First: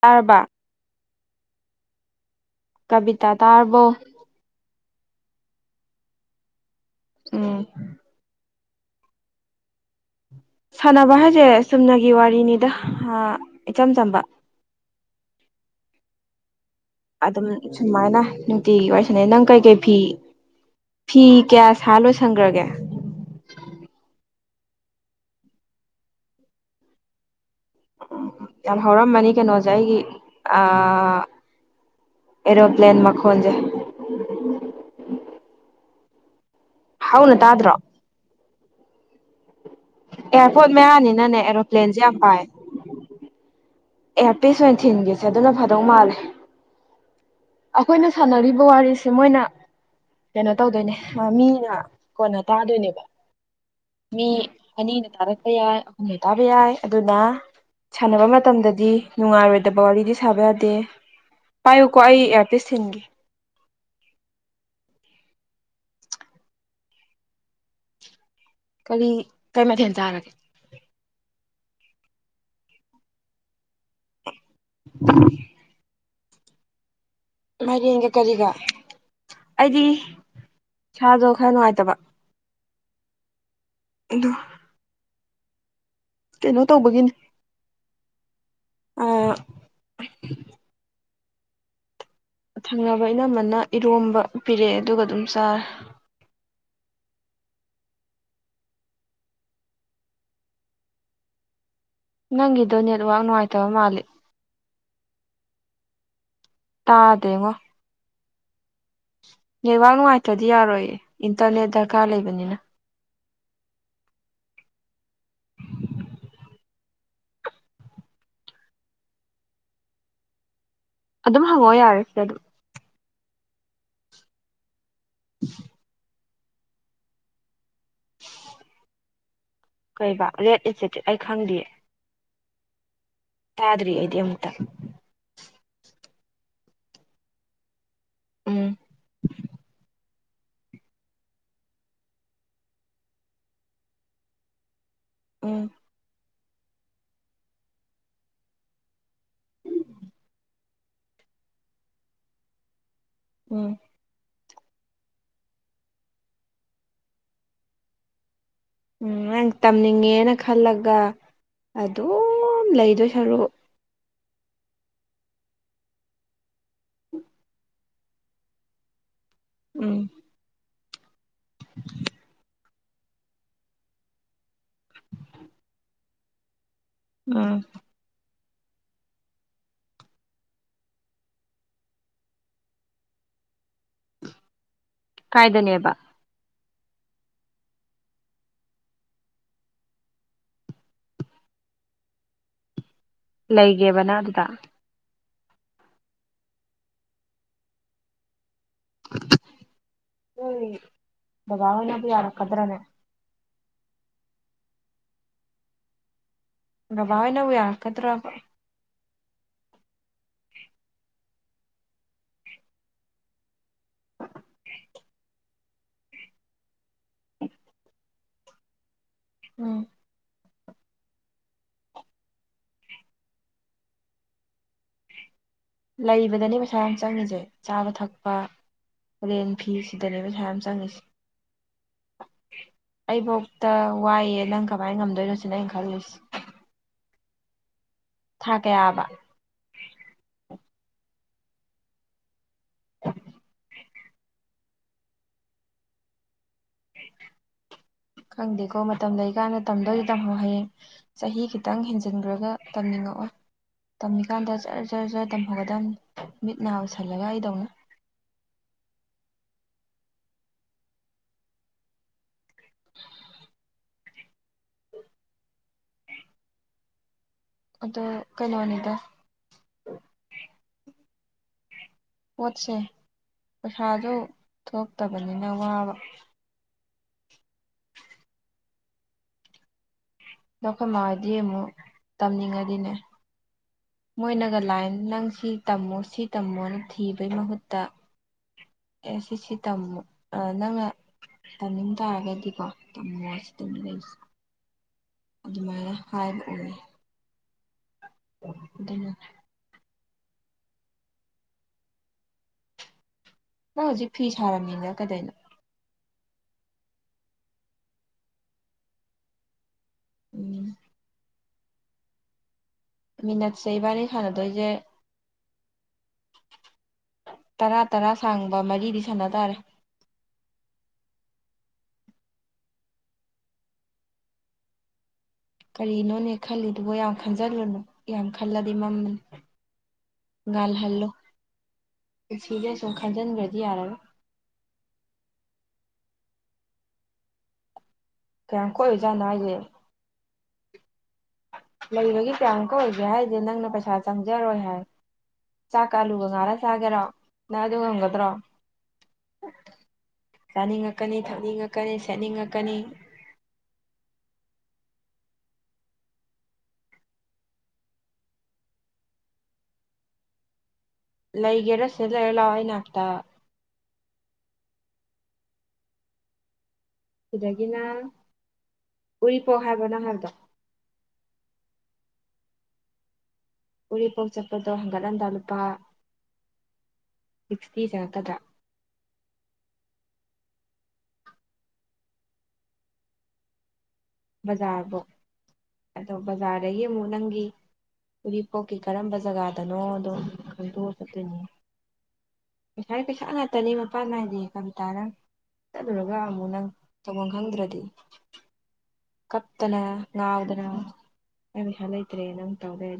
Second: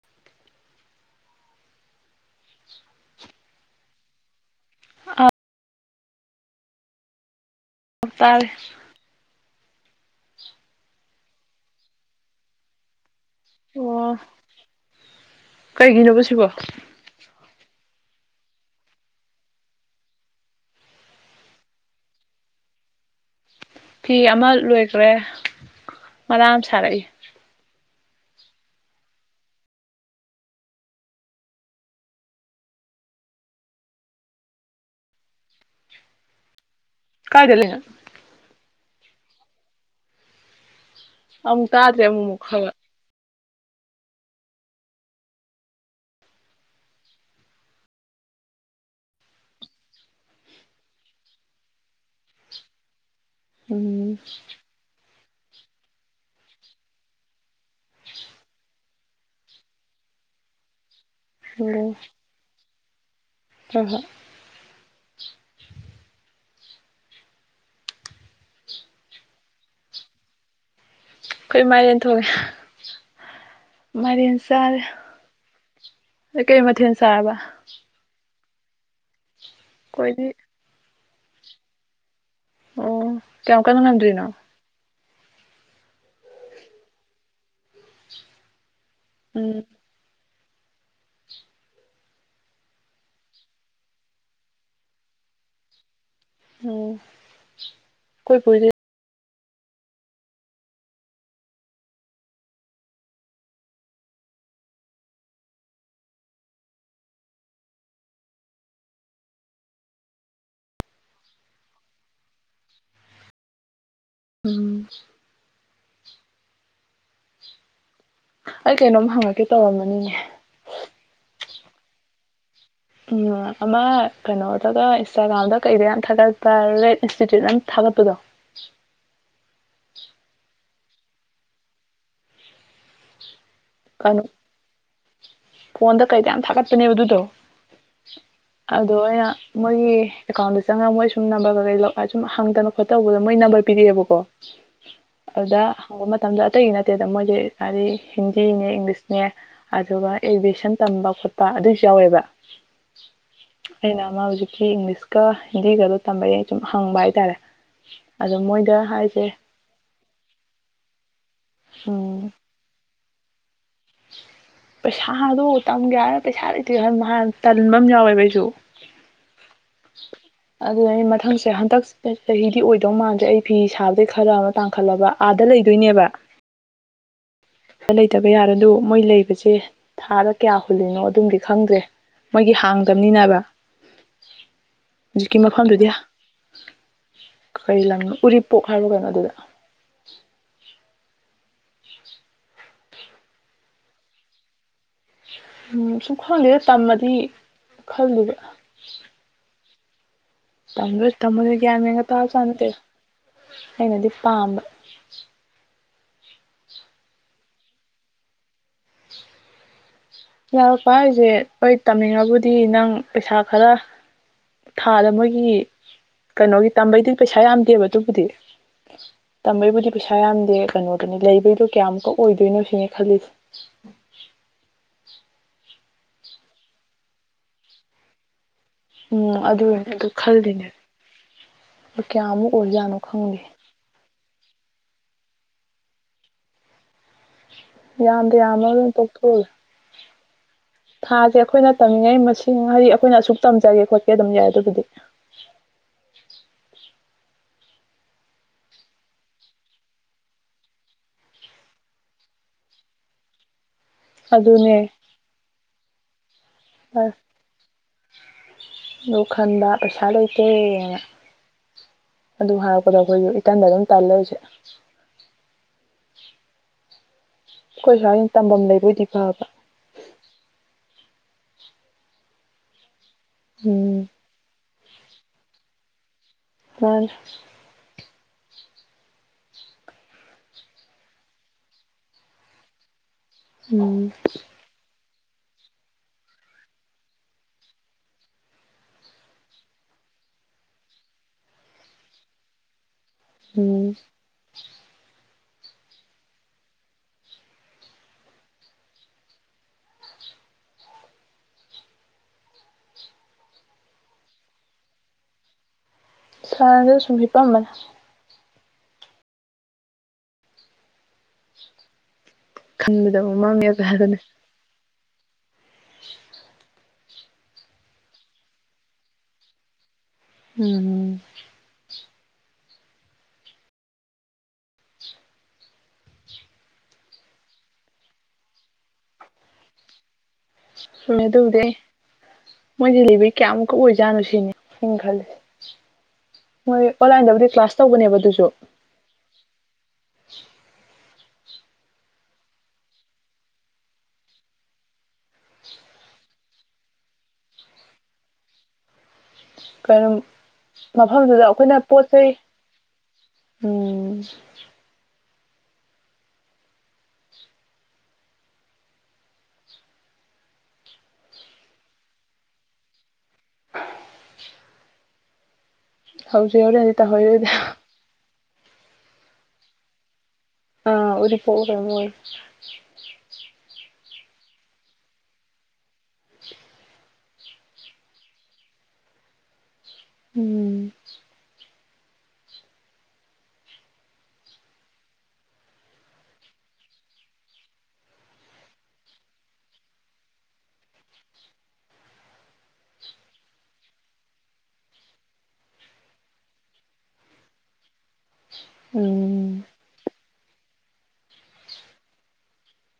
ꯇꯔꯕꯥ ꯀꯕꯤꯇꯥ ꯇꯥꯔꯔꯕꯣ ꯑ ꯎꯝ ꯇꯥꯔꯦ ꯁꯥꯟꯅꯕ ꯍꯥꯏꯁꯦ ꯁꯨꯝꯅꯒꯤ ꯋꯥꯔꯤꯅꯤꯗ ꯏꯆꯝ ꯆꯝꯕ ꯀꯩꯒꯤꯅꯣ ꯁꯤꯕꯣ ꯑꯗꯨꯝ ꯁꯨꯃꯥꯏꯅ ꯅꯨꯡꯇꯤꯒꯤ ꯑꯣꯏꯁꯤꯅꯤ ꯅꯪ ꯀꯩꯀꯩ ꯐꯤ ꯐꯤ ꯀꯌꯥ ꯁꯥ ꯂꯣꯏ ꯁꯪꯈ꯭ꯔꯒꯦ ꯐꯤ ꯑꯃ ꯂꯣꯏꯈ꯭ꯔꯦ ꯃꯔꯥ ꯁꯥꯔꯛꯏ ꯌꯥꯝ ꯍꯧꯥꯎꯔꯝ ꯃꯅꯤ ꯀꯩꯅꯣꯖꯥꯏꯒꯤ ꯑ ꯑꯦꯔꯣꯄ꯭ꯂꯦꯟ ꯃꯈꯣꯟꯁꯦ ꯍꯥꯎꯅ ꯀꯥꯏꯗ ꯇꯥꯗ꯭ꯔꯣ ꯂꯩꯅꯣ ꯑꯦꯌꯥꯔꯄꯣꯔꯠ ꯃꯌꯥꯅꯤꯅꯅꯦ ꯑꯃꯨꯛ ꯑꯦꯔꯣꯄ꯭ꯂꯦꯟꯁꯦ ꯇꯥꯗ꯭ꯔꯦ ꯌꯥꯝ ꯑꯃꯨꯛꯃꯨꯛ ꯄꯥꯏ ꯈꯔ ꯑꯦ ꯄꯤꯁ ꯑꯣꯏꯅ ꯊꯤꯟꯒꯁꯦ ꯑꯗꯨꯅ ꯐꯥꯗꯧ ꯃꯥꯜꯂꯦ ꯑꯩꯈꯣꯏꯅ ꯁꯥꯟꯅꯔꯤꯕ ꯋꯥꯔꯤꯁꯦ ꯃꯣꯏꯅ ꯀꯩꯅꯣ ꯇꯧꯗꯣꯏꯅꯦ ꯃꯥ ꯃꯤꯅ ꯀꯣꯟꯅ ꯇꯥꯗꯣꯏꯅꯦꯕ ꯎꯝ ꯃꯤ ꯑꯅꯤꯅ ꯇꯔꯛ ꯌꯥꯏ ꯑꯩꯈꯣꯏ ꯇꯥꯕ ꯌꯥꯏ ꯑꯗꯨꯅ ꯁꯥꯟꯅꯕ ꯃꯇꯝꯗꯗꯤ ꯗꯤ ꯅꯨꯡꯉꯥꯏꯔꯣꯏꯗꯕ ꯋꯥꯔꯤꯗꯤ ꯁꯥꯕ ꯌꯥꯗꯦ ꯄꯥꯏꯌꯨꯀꯣ ꯑꯩ ꯑꯦꯌꯥꯔꯄꯦ ꯊꯟꯒꯦ ꯔꯚꯥ ꯀꯔꯤ ꯀꯔꯤ ꯃꯊꯦꯜ ꯇꯥꯔꯒꯦ ꯑꯩꯈꯣꯏ ꯃꯥꯏꯔꯦꯟ ꯊꯣꯡꯉꯦ ꯃꯥꯏꯔꯦꯟ ꯁꯔꯦ ꯀꯩ ꯃꯊ ꯃꯔꯤ ꯌꯦꯒ ꯀꯔꯤꯒ ꯑꯩꯗꯤ ꯑꯩꯈꯣꯏꯗꯤ ꯁꯥꯗꯣ ꯈꯔ ꯅꯨꯡꯉꯥꯏꯇꯕ ꯑꯣ ꯀꯧ ꯀꯅ ꯅꯟꯗꯔꯤꯅꯣ ꯑꯗꯨ ꯀꯩꯅꯣ ꯇꯧꯕꯒꯤꯅꯤ ꯑꯥ ꯎꯝ ꯊꯪꯅꯕ ꯏꯅꯝꯝꯕꯅ ꯏꯔꯣꯝꯕ ꯄꯤꯔꯛꯑꯦ ꯑꯗꯨꯒ ꯑꯗꯨꯝ ꯆꯥꯔꯦ ꯑꯣ ꯀꯣꯏ ꯄꯨꯔ ꯅꯪꯒꯤꯗꯣ ꯅꯦꯠꯋꯥꯛ ꯅꯨꯡꯉꯥꯏꯇꯕ ꯃꯥꯜꯂꯤꯦ ꯇꯥꯗꯉꯣ ꯅꯦꯠꯋꯥꯛ ꯅꯨꯡꯉꯥꯏꯇ꯭ꯔꯗꯤ ꯌꯥꯔꯣꯏꯌꯦ ꯏꯟꯇꯔꯅꯦꯠ ꯗꯔꯀꯥꯔ ꯂꯩꯕꯅꯤꯅ ꯎꯝ ꯑꯩ ꯀꯩꯅꯣꯝ ꯍꯪꯉꯛꯀꯦ ꯇꯧꯔꯝꯃꯅꯤꯅꯦ ꯑꯗꯨꯝ ꯍꯪꯉꯛꯑꯣ ꯌꯥꯔꯦ ꯁꯤꯦ ꯑꯗꯨꯝ ꯎꯝ ꯑꯃ ꯀꯩꯅꯣꯗꯒ ꯏꯟꯁꯇꯥꯒ꯭ꯔꯥꯝꯗ ꯀꯩꯗ ꯌꯥꯝ ꯊꯥꯒꯠ ꯄꯥꯏꯔꯦꯠ ꯏꯟꯁꯇꯤꯇ꯭ꯌꯨꯠ ꯑꯃ ꯊꯥꯒꯠꯄꯗꯣ ꯀꯩꯕꯥ ꯔꯦꯠ ꯏꯆꯦ ꯑꯩ ꯈꯪꯗꯦꯌꯦ ꯇꯥꯗ꯭ꯔꯤ ꯑꯩꯗꯤ ꯀꯩꯅꯣ ꯑꯃꯨꯛꯇꯪ ꯐꯣꯟꯗ ꯀꯩꯇ ꯌꯥꯝ ꯊꯥꯒꯠꯄꯅꯦꯕ ꯑꯗꯨꯗꯣ ꯎꯝ ꯑꯗꯣ ꯑ ꯑꯣꯏꯅ ꯃꯣꯏꯒꯤ ꯑꯦꯀꯥꯎꯟꯗ ꯆꯪꯉꯒ ꯃꯣꯏ ꯁꯨꯝ ꯅꯝꯕꯔ ꯀ ꯀꯩ ꯁꯨꯝ ꯍꯪꯗꯅ ꯈꯣꯠꯇ ꯇꯧꯕꯗ ꯃꯣꯏ ꯅꯝꯕꯔ ꯄꯤꯔꯛꯑꯦꯕꯀꯣ ꯑꯗꯨꯗ ꯎꯝ ꯍꯪꯕ ꯃꯇꯝꯗ ꯑꯇꯩꯗꯤ ꯅꯠꯇꯦꯗ ꯃꯣꯏꯁꯦ ꯍꯥꯏꯗꯤ ꯅꯦ ꯏꯪꯂꯤꯁꯅꯦ ꯑꯗꯨꯒ ꯑꯦꯒꯦꯁꯟ ꯇꯝꯕ ꯈꯣꯠꯄ ꯑꯗꯨꯏꯁꯨ ꯌꯥꯎꯋꯦꯕ ꯎꯝ ꯍꯅ ꯃꯥ ꯍꯧꯖꯤꯛ ꯏꯪꯂꯤꯁꯀ ꯍꯤꯟꯗꯤꯒꯗꯣ ꯇꯝꯕ ꯁꯨꯝ ꯍꯪꯕ ꯍꯥꯏꯇꯥꯔꯦ ꯑꯗꯣ ꯃꯣꯏ ꯎꯝ ꯅꯪ ꯇꯝꯅꯤꯡꯉꯦꯅ ꯈꯜꯂꯒ ꯑꯗꯨꯝ ꯎꯝ ꯂꯩ ꯂꯩꯗꯣꯏ ꯁꯔꯨ ꯄꯩꯁꯥꯗꯣ ꯇꯝꯒꯦ ꯍꯥꯏꯅ ꯄꯩꯁꯥ ꯂꯩꯇꯦꯟ ꯍꯥꯟ ꯇꯟꯕ ꯑꯃ ꯌꯥꯎꯋꯦꯕꯩꯁꯨ ꯎꯝ ꯑꯗꯨꯅ ꯑꯩ ꯃꯊꯪꯁꯦ ꯍꯟꯗꯛ ꯆꯍꯤꯗꯤ ꯑꯣꯏ ꯀꯩꯗꯧ ꯃꯥꯟꯁꯦ ꯑꯩ ꯐꯤ ꯁꯥꯕꯗꯒꯤꯩ ꯈꯔ ꯑꯃ ꯇꯥꯡꯈꯠꯂꯕ ꯑꯥꯗ ꯂꯩꯗꯣꯏꯅꯦꯕ ꯎꯝ ꯕ ꯌꯥꯔꯦ ꯑꯗꯨꯣ ꯃꯣꯏ ꯂꯩꯕꯁꯦ ꯊꯥꯗ ꯀꯌꯥ ꯍꯨꯜꯂꯤꯅꯣ ꯑꯗꯨꯝꯗꯤ ꯈꯪꯗ꯭ꯔꯦ ꯃꯣꯏꯒꯤ ꯍꯥꯡꯗꯕꯅꯤꯅꯦꯕ ꯍꯧꯖꯤꯛꯀꯤ ꯃꯐꯝꯗꯨꯗꯤ ꯀꯥꯏꯗꯅꯦꯕ ꯀꯩ ꯂꯝꯅꯣ ꯎꯔꯤꯄꯣꯛ ꯍꯥꯏꯔꯣ ꯀꯩꯅꯣ ꯑꯗꯨꯗ ꯂꯩꯒꯦꯕꯅ ꯑꯗꯨꯗ ꯎꯝ ꯁꯨꯡꯈꯪꯗꯦꯗ ꯇꯝꯃꯗꯤ ꯈꯜꯂꯕ ꯅꯣꯏ ꯇ ꯊꯝꯃ ꯕꯕꯥ ꯀ꯭ꯌꯥ ꯃꯒ ꯍꯣꯏꯅꯕꯨ ꯇꯥ ꯆꯅ ꯇꯔ ꯌꯥꯔꯛꯀꯗ꯭ꯔꯅꯦ ꯑꯩꯅꯗꯤ ꯄꯥꯝꯕ ꯕꯥꯅꯕꯨ ꯌꯥ ꯀꯗ꯭ꯔꯥ ꯌꯥꯔꯛꯄ ꯍꯥꯏꯁꯦ ꯍꯣꯏ ꯇꯝꯅꯤꯡꯉꯕꯨꯗꯤ ꯅꯪ ꯄꯩꯁꯥ ꯈꯔ ꯊꯥꯗ ꯃꯣꯏꯒꯤ ꯀꯩꯅꯣꯒꯤ ꯇꯝꯕꯩꯗꯨ ꯄꯩꯁꯥ ꯌꯥꯝꯗꯦꯕ ꯑꯗꯨꯕꯨꯗꯤ ꯎꯝ ꯇꯝꯕꯩꯕꯨꯗꯤ ꯄꯩꯁꯥ ꯌꯥꯝꯗꯦ ꯀꯩꯅꯣꯗꯅꯤ ꯂꯩꯕꯒꯤꯗꯣ ꯀꯌꯥꯃꯨꯛꯀ ꯑꯣꯏꯗꯣꯏꯅꯣ ꯁꯤꯅꯦ ꯈꯜꯂꯤꯁꯦ ꯂꯩꯕꯗꯅꯤ ꯄꯩꯁꯥ ꯌꯥꯝ ꯆꯪꯉꯤꯁꯦ ꯆꯥꯕ ꯊꯛꯄ ꯎꯝ ꯔꯂꯦꯟ ꯑꯗꯨ ꯐꯤ ꯑꯗꯨ ꯁꯤꯗꯅꯦꯕꯁꯥ ꯌꯥꯝ ꯈꯜꯂꯤꯅꯦ ꯆꯪꯉꯁꯤ ꯀꯌꯥꯃꯨꯛ ꯑꯣꯏꯖꯥꯠꯅꯣ ꯈꯪꯗꯦ ꯑꯩꯕꯨꯧꯇ ꯋꯥꯏꯑꯦ ꯅꯪ ꯀꯃꯥꯏꯅ ꯉꯝꯗꯣꯏꯅꯣꯁꯤꯅ ꯑꯩꯅ ꯈꯂꯨꯁꯤ ꯌꯥꯝꯗꯤ ꯌꯥꯝꯃ ꯑꯗꯨꯝ ꯄꯣꯛꯊꯣꯛꯑꯒ ꯊꯥꯁꯦ ꯑꯩꯈꯣꯏꯅ ꯇꯝꯃꯤꯉꯩ ꯃꯁꯤꯡ ꯍꯥꯏꯗꯤ ꯑꯩꯈꯣꯏꯅ ꯑꯁꯨꯛ ꯇꯝꯖꯒꯦ ꯈꯣꯠꯀꯦ ꯑꯗꯨꯝ ꯌꯥꯏ ꯑꯗꯨꯗꯤ ꯍ ꯈꯪꯗꯦꯀꯣ ꯃꯇꯝ ꯂꯩꯀꯥꯟꯗ ꯇꯝꯗꯣꯏꯗꯤ ꯇꯝꯍꯧ ꯍꯌꯦꯡ ꯆꯍꯤ ꯈꯤꯇꯪ ꯍꯦꯟꯖꯤꯟꯈ꯭ꯔꯒ ꯇꯝꯅꯤꯡꯉꯛꯑꯣ ꯇꯝꯃꯤꯀꯥꯟꯗ ꯑꯗꯨꯅꯦ ꯖꯔ ꯖꯔ ꯖꯔ ꯇꯝꯐꯒꯗꯕꯅꯤ ꯃꯤꯠ ꯅꯥ ꯎꯁꯜꯂꯒ ꯑꯩꯗꯧꯅ ꯑꯗꯨ ꯈꯟꯕ ꯄꯩꯁꯥ ꯂꯩꯇꯦꯅ ꯑꯗꯨ ꯍꯥꯏꯔꯛꯄꯗ ꯑꯩꯈꯣꯏꯁꯨ ꯏꯇꯟꯗ ꯑꯗꯨꯝ ꯇꯥꯜ ꯂꯩꯔꯤꯁꯦ ꯑꯗꯣ ꯑꯩꯈꯣꯏꯁꯨ ꯍꯅ ꯇꯝꯐꯝ ꯀꯩꯅꯣꯅꯤꯗ ꯂꯩꯕꯣꯏꯗꯤ ꯐꯕ ꯄꯣꯠꯁꯦ ꯎꯝ ꯄꯩꯁꯥꯁꯨ ꯊꯣꯛꯇꯕꯅꯤꯅ ꯋꯥꯕ ꯇ ꯅꯈꯣꯏ ꯃꯥꯗꯤ ꯑꯃꯨꯛ ꯇꯝꯅꯤꯡꯉꯕꯗꯤꯅꯦ ꯎꯝ ꯃꯣꯏ ꯅꯒꯥꯔꯂꯥꯏꯟ ꯅꯪ ꯁꯤ ꯇꯝꯃꯣ ꯁꯤ ꯇꯝꯃꯣꯅ ꯊꯤꯕꯩ ꯃꯍꯨꯠꯇ ꯑꯦ ꯁꯤꯁꯤ ꯇꯝꯃꯨ ꯅꯪꯅ ꯇꯝꯅꯤꯡ ꯇꯥꯔꯒꯗꯤꯀꯣ ꯇ ꯃꯁ ꯇꯝ ꯎꯝ ꯂꯩꯁ ꯑꯗꯨꯃꯅ ꯍꯥꯏꯕ ꯑꯣꯏ ꯑꯗꯨꯅ ꯅꯣꯏ ꯍꯧꯖꯤꯛ ꯐꯤ ꯁꯥꯔꯕꯝꯅꯤꯅ ꯀꯗꯥꯏꯅꯣ ꯁꯥꯡ ꯁꯨꯝꯕꯤꯄꯝꯕꯅꯦ ꯎꯝ ꯃꯤꯅꯠꯁꯦ ꯈꯟꯕꯗꯃꯥꯡꯉꯦꯒ ꯏꯕꯥꯅꯤ ꯍꯥꯏꯕꯅꯦ ꯁꯥꯟꯅꯗꯣꯏꯁꯦ ꯇꯔꯥ ꯇꯔꯥ ꯁꯥꯡꯕ ꯃꯔꯤꯗꯤ ꯁꯥꯟꯅ ꯇꯥꯔꯦ ꯎꯝ ꯀꯔꯤꯅꯣꯅꯦ ꯈꯜꯂꯤꯗꯨꯕꯣ ꯌꯥꯝ ꯈꯟꯖꯜꯂꯨꯅꯨ ꯌꯥꯝ ꯈꯜꯂꯗꯤ ꯃꯝꯃꯅꯤ ꯃ ꯑꯗꯨ ꯎꯗꯦ ꯄꯨꯟꯁꯤꯁꯦ ꯁꯨꯝ ꯃꯣꯏꯗꯤꯂꯤꯚꯔꯤ ꯈꯟꯖꯤꯟꯈ꯭ꯔꯗꯤ ꯀꯌꯥꯃꯨꯛꯀ ꯌꯥꯔꯔꯣꯏ ꯑꯣꯏꯖꯥꯠꯅꯣ ꯁꯤꯅꯤ ꯑꯩꯅ ꯈꯜꯂꯦ ꯃꯣꯏ ꯑꯣꯟꯂꯥꯏꯟꯗꯕꯨꯗꯤ ꯀ꯭ꯂꯥꯁ ꯇꯧꯕꯅꯦꯕ ꯑꯗꯨꯁꯨ ꯀꯌꯥꯝ ꯀꯣꯏꯏꯖꯥꯠꯅꯣ ꯍꯥꯏꯌꯦꯦ [unintelligible] ꯂꯩꯕꯒꯤꯦ ꯀꯌꯥꯃꯨꯛꯀ ꯑꯣꯏꯒꯦ ꯍꯥꯏꯗꯤꯦ ꯅꯪꯅ ꯄꯩꯁꯥ ꯆꯪꯖꯔꯣꯏ ꯍꯥꯏ ꯆꯥꯛ ꯀꯥꯂꯨꯒ ꯉꯥꯔ ꯆꯥꯒꯦꯔꯣ ꯅꯪ ꯑꯗꯨ ꯉꯝꯒꯗ꯭ꯔꯣ ꯀꯩꯅꯣ ꯆꯥꯅꯤꯡꯉꯛꯀꯅꯤ ꯃꯐꯝꯗꯨꯗ ꯊꯛꯅꯤꯡꯉꯛꯀꯅꯤ ꯁꯦꯠꯅꯤꯡꯉꯛꯀꯅꯤ ꯑꯣ ꯂꯩꯩꯒꯦꯔꯁꯂ ꯑꯦꯂꯋꯥꯏꯅꯅꯥꯥꯛꯇ ꯍꯧꯖꯤꯛ ꯍꯣꯔꯦꯟ ꯑꯗꯨꯗꯒꯤꯅ ꯎꯔꯤꯄꯣꯛ ꯍꯥꯏꯕꯅꯣ ꯍꯥꯏꯕꯗꯣ ꯑꯥ ꯄꯔ ꯎꯔꯤꯄꯣꯛ ꯆꯠꯄꯗꯣ ꯍꯪꯒꯠꯂꯝꯟꯗꯥ ꯂꯨꯄꯥ ꯁꯤꯛꯁꯇꯤ ꯆꯔꯛꯀꯗ꯭ꯔꯥ ꯎꯝ ꯕꯖꯥꯔꯕꯨꯣ ꯑꯗꯣ ꯕꯖꯥꯔꯗꯒꯤ ꯑꯃꯨꯛ ꯅꯪꯒꯤ ꯎꯔꯤꯄꯣꯛꯀꯤ ꯀꯔꯝꯕ ꯖꯒꯥꯗꯅꯣ ꯑꯗꯣ ꯈꯪꯗꯣꯛꯑ ꯆꯠꯇꯣꯏꯅꯤ ꯄꯩꯁꯥ ꯄꯩꯁꯥ ꯉꯥꯛꯇꯅꯤ ꯃꯄꯥꯟ ꯅꯥꯏꯗꯦ ꯀ ꯇꯔ ꯆꯠꯂꯨꯔꯒ ꯑꯃꯨꯛ ꯅꯪ ꯇꯧꯐꯝ ꯈꯪꯗ꯭ꯔꯗꯤ ꯎꯝ ꯀꯞꯇꯅ ꯉꯥꯎꯗꯅ ꯑꯩꯁꯥ ꯂꯩꯇ꯭ꯔꯦ ꯅꯪ ꯇꯧꯔꯦ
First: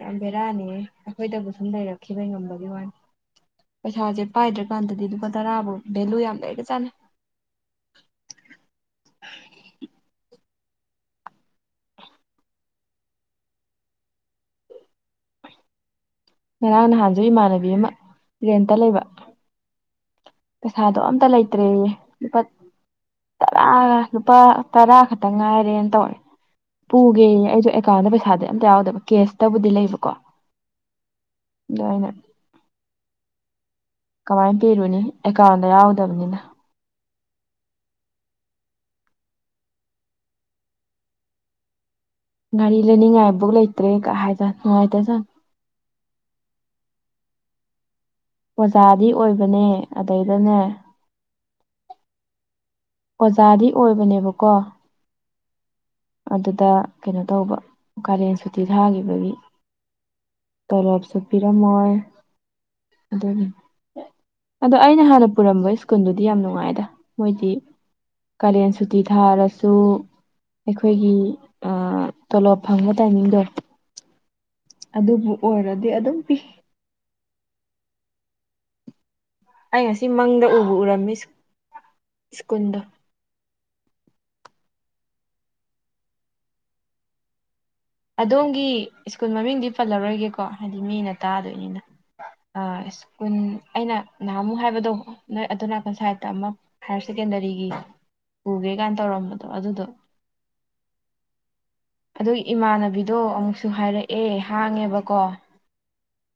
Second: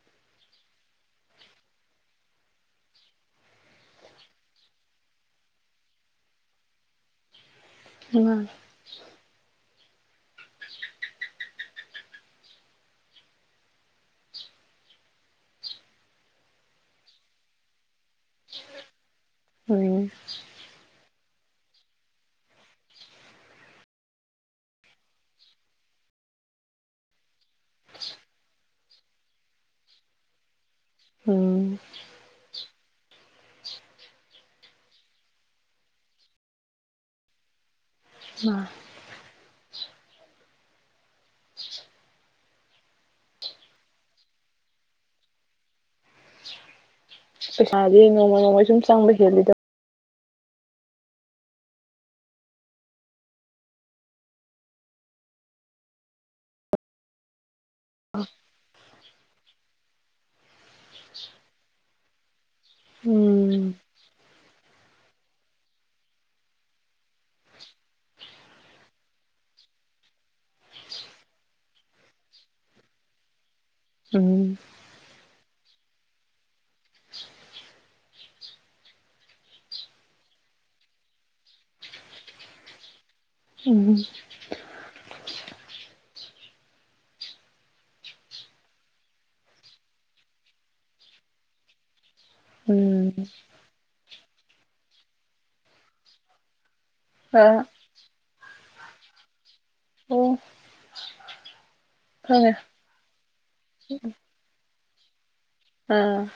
ꯌꯥꯝ ꯕꯦꯔꯥꯅꯦ ꯑꯩꯈꯣꯏꯗꯕꯨ ꯁꯨꯝ ꯂꯩꯔꯛꯈꯤꯕ ꯉꯝꯕꯒꯤ ꯋꯥ ꯄꯩꯁꯥꯁꯦ ꯄꯥꯏꯗ꯭ꯔꯀꯥꯟꯗꯗꯤ ꯂꯨꯄꯥ ꯇꯔꯥꯕꯨꯥꯎ ꯚꯦꯂꯨ ꯌꯥꯝ ꯂꯩꯔꯒ ꯆꯥꯅꯩ ꯑ ꯉꯔꯥꯡ ꯅꯍꯥꯟꯁꯨ ꯏꯃꯥꯟꯅꯕꯤ ꯑꯃ ꯇꯔꯦꯟꯇ ꯂꯩꯕ ꯎꯝ ꯐꯠꯇꯂꯇꯔꯤ ꯏꯄꯥ ꯇꯔꯥꯒ ꯂꯨꯄꯥ ꯇꯔꯥ ꯈꯛꯇꯪ ꯉꯥꯏꯔꯦꯅ ꯇꯧꯔꯦ ꯄꯨꯒꯦ ꯑꯩꯁꯨ ꯑꯦꯀꯥꯎꯟꯗ ꯄꯩꯁꯥꯗꯤ ꯑꯝꯇ ꯌꯥꯎꯗꯕ ꯀꯦꯁꯇꯕꯨꯗꯤ ꯂꯩꯕꯀꯣ ꯎꯝ ꯌꯥꯏꯅ ꯀꯃꯥꯏꯅ ꯄꯤꯔꯨꯅꯤ ꯑꯦꯀꯥꯎꯟꯗ ꯌꯥꯎꯗꯕꯅꯤꯅ ꯑ ꯒꯥꯔꯤ ꯂꯩꯅꯤꯡꯉꯥꯏꯐꯧ ꯂꯩꯇ꯭ꯔꯦ ꯀ ꯍꯥꯏꯁ ꯅꯨꯡꯉꯥꯏꯇꯦ ꯁꯥꯔ ꯄꯩꯁꯥꯥꯁꯦ ꯅꯣꯡꯃ ꯅꯣꯡꯃ ꯁꯨꯝ ꯑꯣꯖꯥꯗꯤ ꯆꯪꯕ ꯍꯦꯜꯂꯤꯗꯕ ꯑꯣꯏꯕꯅꯦ ꯑꯗꯩꯗꯅꯦ ꯑꯣꯖꯥꯗꯤ ꯑꯣꯏꯕꯅꯦꯕꯀꯣ ꯑꯗꯨꯗ ꯀꯩꯅꯣ ꯇꯧꯕ ꯀꯥꯔꯦꯟ ꯁꯨꯇꯤ ꯊꯥꯈꯤꯕ ꯑꯗꯒꯤ ꯇꯣꯂꯣꯞꯁꯨ ꯄꯤꯔꯝꯃꯣꯏ ꯑꯗꯨꯒꯤ ꯎꯝ ꯑꯗꯣ ꯑꯩꯅ ꯍꯥꯟꯅ ꯄꯨꯔꯝꯕ ꯁ꯭ꯀꯨꯜꯗꯨꯗꯤ ꯌꯥꯝ ꯅꯨꯡꯉꯥꯏꯗ ꯃꯣꯏꯗꯤ ꯀꯥꯂꯦꯟ ꯁꯨꯇꯤ ꯊꯥꯔꯁꯨ ꯑꯩꯈꯣꯏꯒꯤ ꯇꯣꯂꯣꯞ ꯐꯪꯕ ꯇꯥꯏꯃꯤꯡꯗꯣ ꯎꯝ ꯑꯗꯨꯕꯨ ꯑꯣꯏꯔꯗꯤ ꯑꯗꯨꯝ ꯄꯤ ꯑꯩ ꯉꯁꯤ ꯃꯪꯗ ꯎꯕ ꯎꯔꯝꯃꯤ ꯁ꯭ꯀꯨꯜꯗ ꯎꯝ ꯑꯗꯣꯝꯒꯤ ꯁ꯭ꯀꯨꯜ ꯃꯃꯤꯡꯗꯤ ꯄꯜꯂꯔꯣꯏꯒꯦꯀꯣ ꯍꯥꯏꯗꯤ ꯃꯤꯅ ꯇꯥꯗꯣꯏꯅꯤꯅ ꯑ ꯎꯝ ꯁ꯭ꯀꯨꯜ ꯑꯩꯅ ꯅꯍꯥꯃꯨ ꯍꯥꯏꯕꯗꯣ ꯅꯣꯏ ꯑꯗꯨ ꯀꯟ ꯁꯥꯏꯠꯇ ꯑꯃꯨꯛ ꯍꯥꯌꯔ ꯑ ꯁꯦꯀꯦꯟꯗꯔꯤꯒꯤ ꯑꯣ ꯄꯨꯒꯦ ꯀꯥꯏꯅ ꯇꯧꯔꯝꯕꯗꯣ ꯑꯗꯨꯗꯣ ꯑꯗꯨꯒꯤ ꯈꯪꯉꯦ ꯏꯃꯥꯟꯅꯕꯤꯗꯣ ꯑꯃꯨꯛꯁꯨ ꯍꯥꯏꯔꯛꯑꯦ ꯍꯥꯡꯉꯦꯕꯀꯣ ꯎꯝ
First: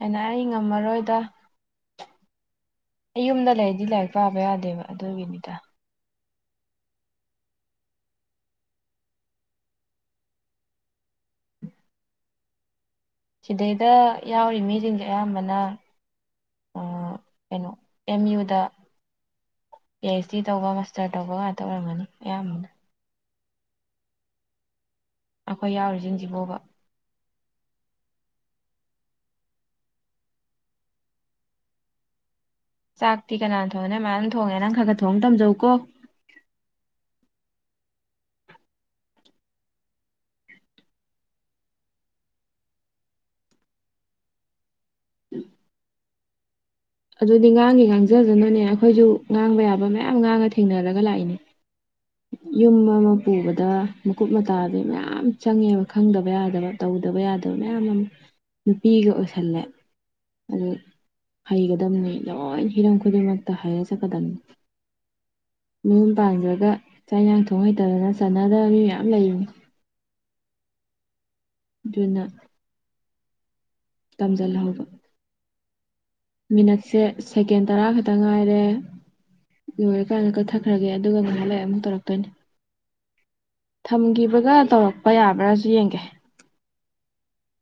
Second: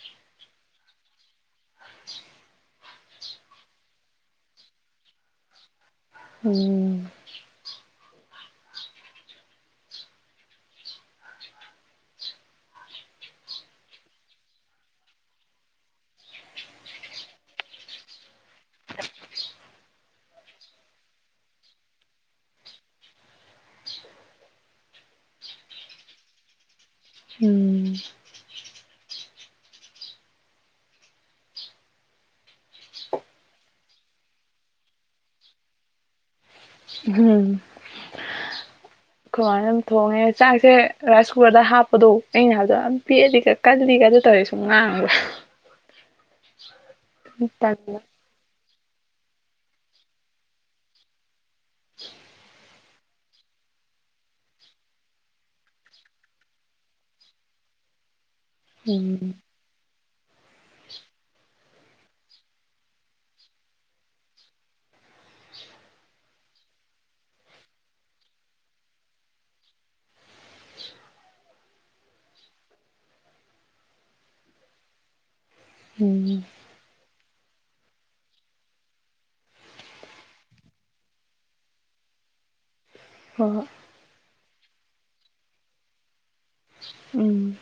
ꯑꯩꯅ ꯑꯩ ꯉꯝꯃꯔꯣꯏꯗ ꯑꯩ ꯌꯨꯝꯗ ꯂꯩꯔꯗꯤ ꯂꯥꯏꯔꯤꯛ ꯄꯥꯕ ꯌꯥꯗꯦꯕ ꯑꯗꯨꯒꯤꯅꯤꯗ ꯎꯝ ꯁꯤꯗꯩꯗ ꯌꯥꯎꯔꯤ ꯃꯤꯁꯤꯡꯁꯦ ꯑꯌꯥꯝꯕꯅ ꯀꯩꯅꯣ ꯑꯦꯝ ꯌꯨꯗ ꯄꯤ ꯑꯩꯆ ꯗꯤ ꯇꯧꯕ ꯃꯥꯁꯇꯔ ꯇꯧꯕ ꯉꯥꯛꯇ ꯑꯣꯏꯔꯝꯒꯅꯤ ꯑꯌꯥꯝꯕꯅ ꯑꯩꯈꯣꯏ ꯌꯥꯎꯔꯤꯁꯤꯡꯁꯤꯕꯣꯕ ꯎꯝ ꯆꯥꯛꯇꯤ ꯀꯅꯥꯅ ꯊꯣꯡꯅꯤ ꯃꯥ ꯑꯗꯨ ꯊꯣꯡꯉꯦ ꯅꯪ ꯈꯔ ꯈꯔ ꯊꯣꯡ ꯇꯝꯖꯧꯀꯣ ꯀꯃꯥꯏꯅ ꯑꯗꯨ ꯊꯣꯡꯉꯦ ꯆꯥꯛꯁꯦ ꯔꯥꯏꯁ ꯀꯨꯀꯔꯗ ꯍꯥꯞꯄꯗꯣ ꯑꯩꯅ ꯍꯥꯏꯗ ꯄꯤꯑꯗꯤ ꯀꯜꯂꯤ ꯀꯥꯏꯗ ꯇꯧꯔꯦ ꯁꯨꯝ ꯉ ꯑꯗꯨꯗꯤ ꯉꯥꯡꯉꯦ ꯉꯥꯡꯖꯗꯅꯨꯅꯦ ꯑꯩꯈꯣꯏꯁꯨ ꯉꯥꯡꯕ ꯌꯥꯕ ꯃꯌꯥꯝ ꯉꯥꯡꯉ ꯊꯦꯡꯅꯔꯒ ꯂꯥꯛꯏꯅꯦ ꯌꯨꯝ ꯑꯃ ꯄꯨꯕꯗ ꯃꯀꯨꯞ ꯃꯇꯥꯗ ꯃꯌꯥꯝ ꯆꯪꯉꯦꯕ ꯈꯪꯗꯕ ꯌꯥꯗꯕ ꯇꯧꯗ ꯇꯕ ꯌꯥꯗꯕ ꯃꯌꯥꯝ ꯑꯃ ꯅꯨꯄꯤꯒ ꯎꯝ ꯑꯣꯏꯁꯜꯂꯦ ꯑꯗꯨ ꯍꯩꯒꯗꯝꯕꯅꯤ ꯂꯣꯏ ꯍꯤꯔꯝ ꯈꯨꯗꯤꯡꯃꯛꯇ ꯍꯔ ꯆꯠꯀꯗꯝꯕꯅꯤ ꯃꯤꯨꯝ ꯄꯥꯟꯖꯔꯒ ꯆꯌꯥꯡꯊꯣꯡ ꯍꯩꯇꯗꯅ ꯆꯠꯅꯗꯕ ꯃꯤ ꯃꯌꯥꯝ ꯂꯩꯔꯤꯅꯤ ꯑꯗꯨꯅ ꯇꯝꯁꯤꯜꯍꯧꯕ ꯎꯝ ꯃꯤꯅꯠꯁꯦ ꯁꯦꯀꯦꯟ ꯇꯔꯥ ꯈꯛꯇ ꯉꯥꯏꯔꯦ ꯂꯣꯏꯔꯀꯥꯟꯗ ꯀꯠꯊꯈ꯭ꯔꯒꯦ ꯑꯗꯨꯒ ꯉꯥꯏꯍꯥꯛ ꯂꯏꯦ ꯑꯃꯨꯛ ꯇꯧꯔꯛꯇꯣꯏꯅꯤ ꯍ ꯑꯗꯨꯒ ꯇꯧꯔꯛꯄ ꯌꯥꯕ꯭ꯔꯥꯁꯨ ꯌꯦꯡꯒꯦ ꯎꯝ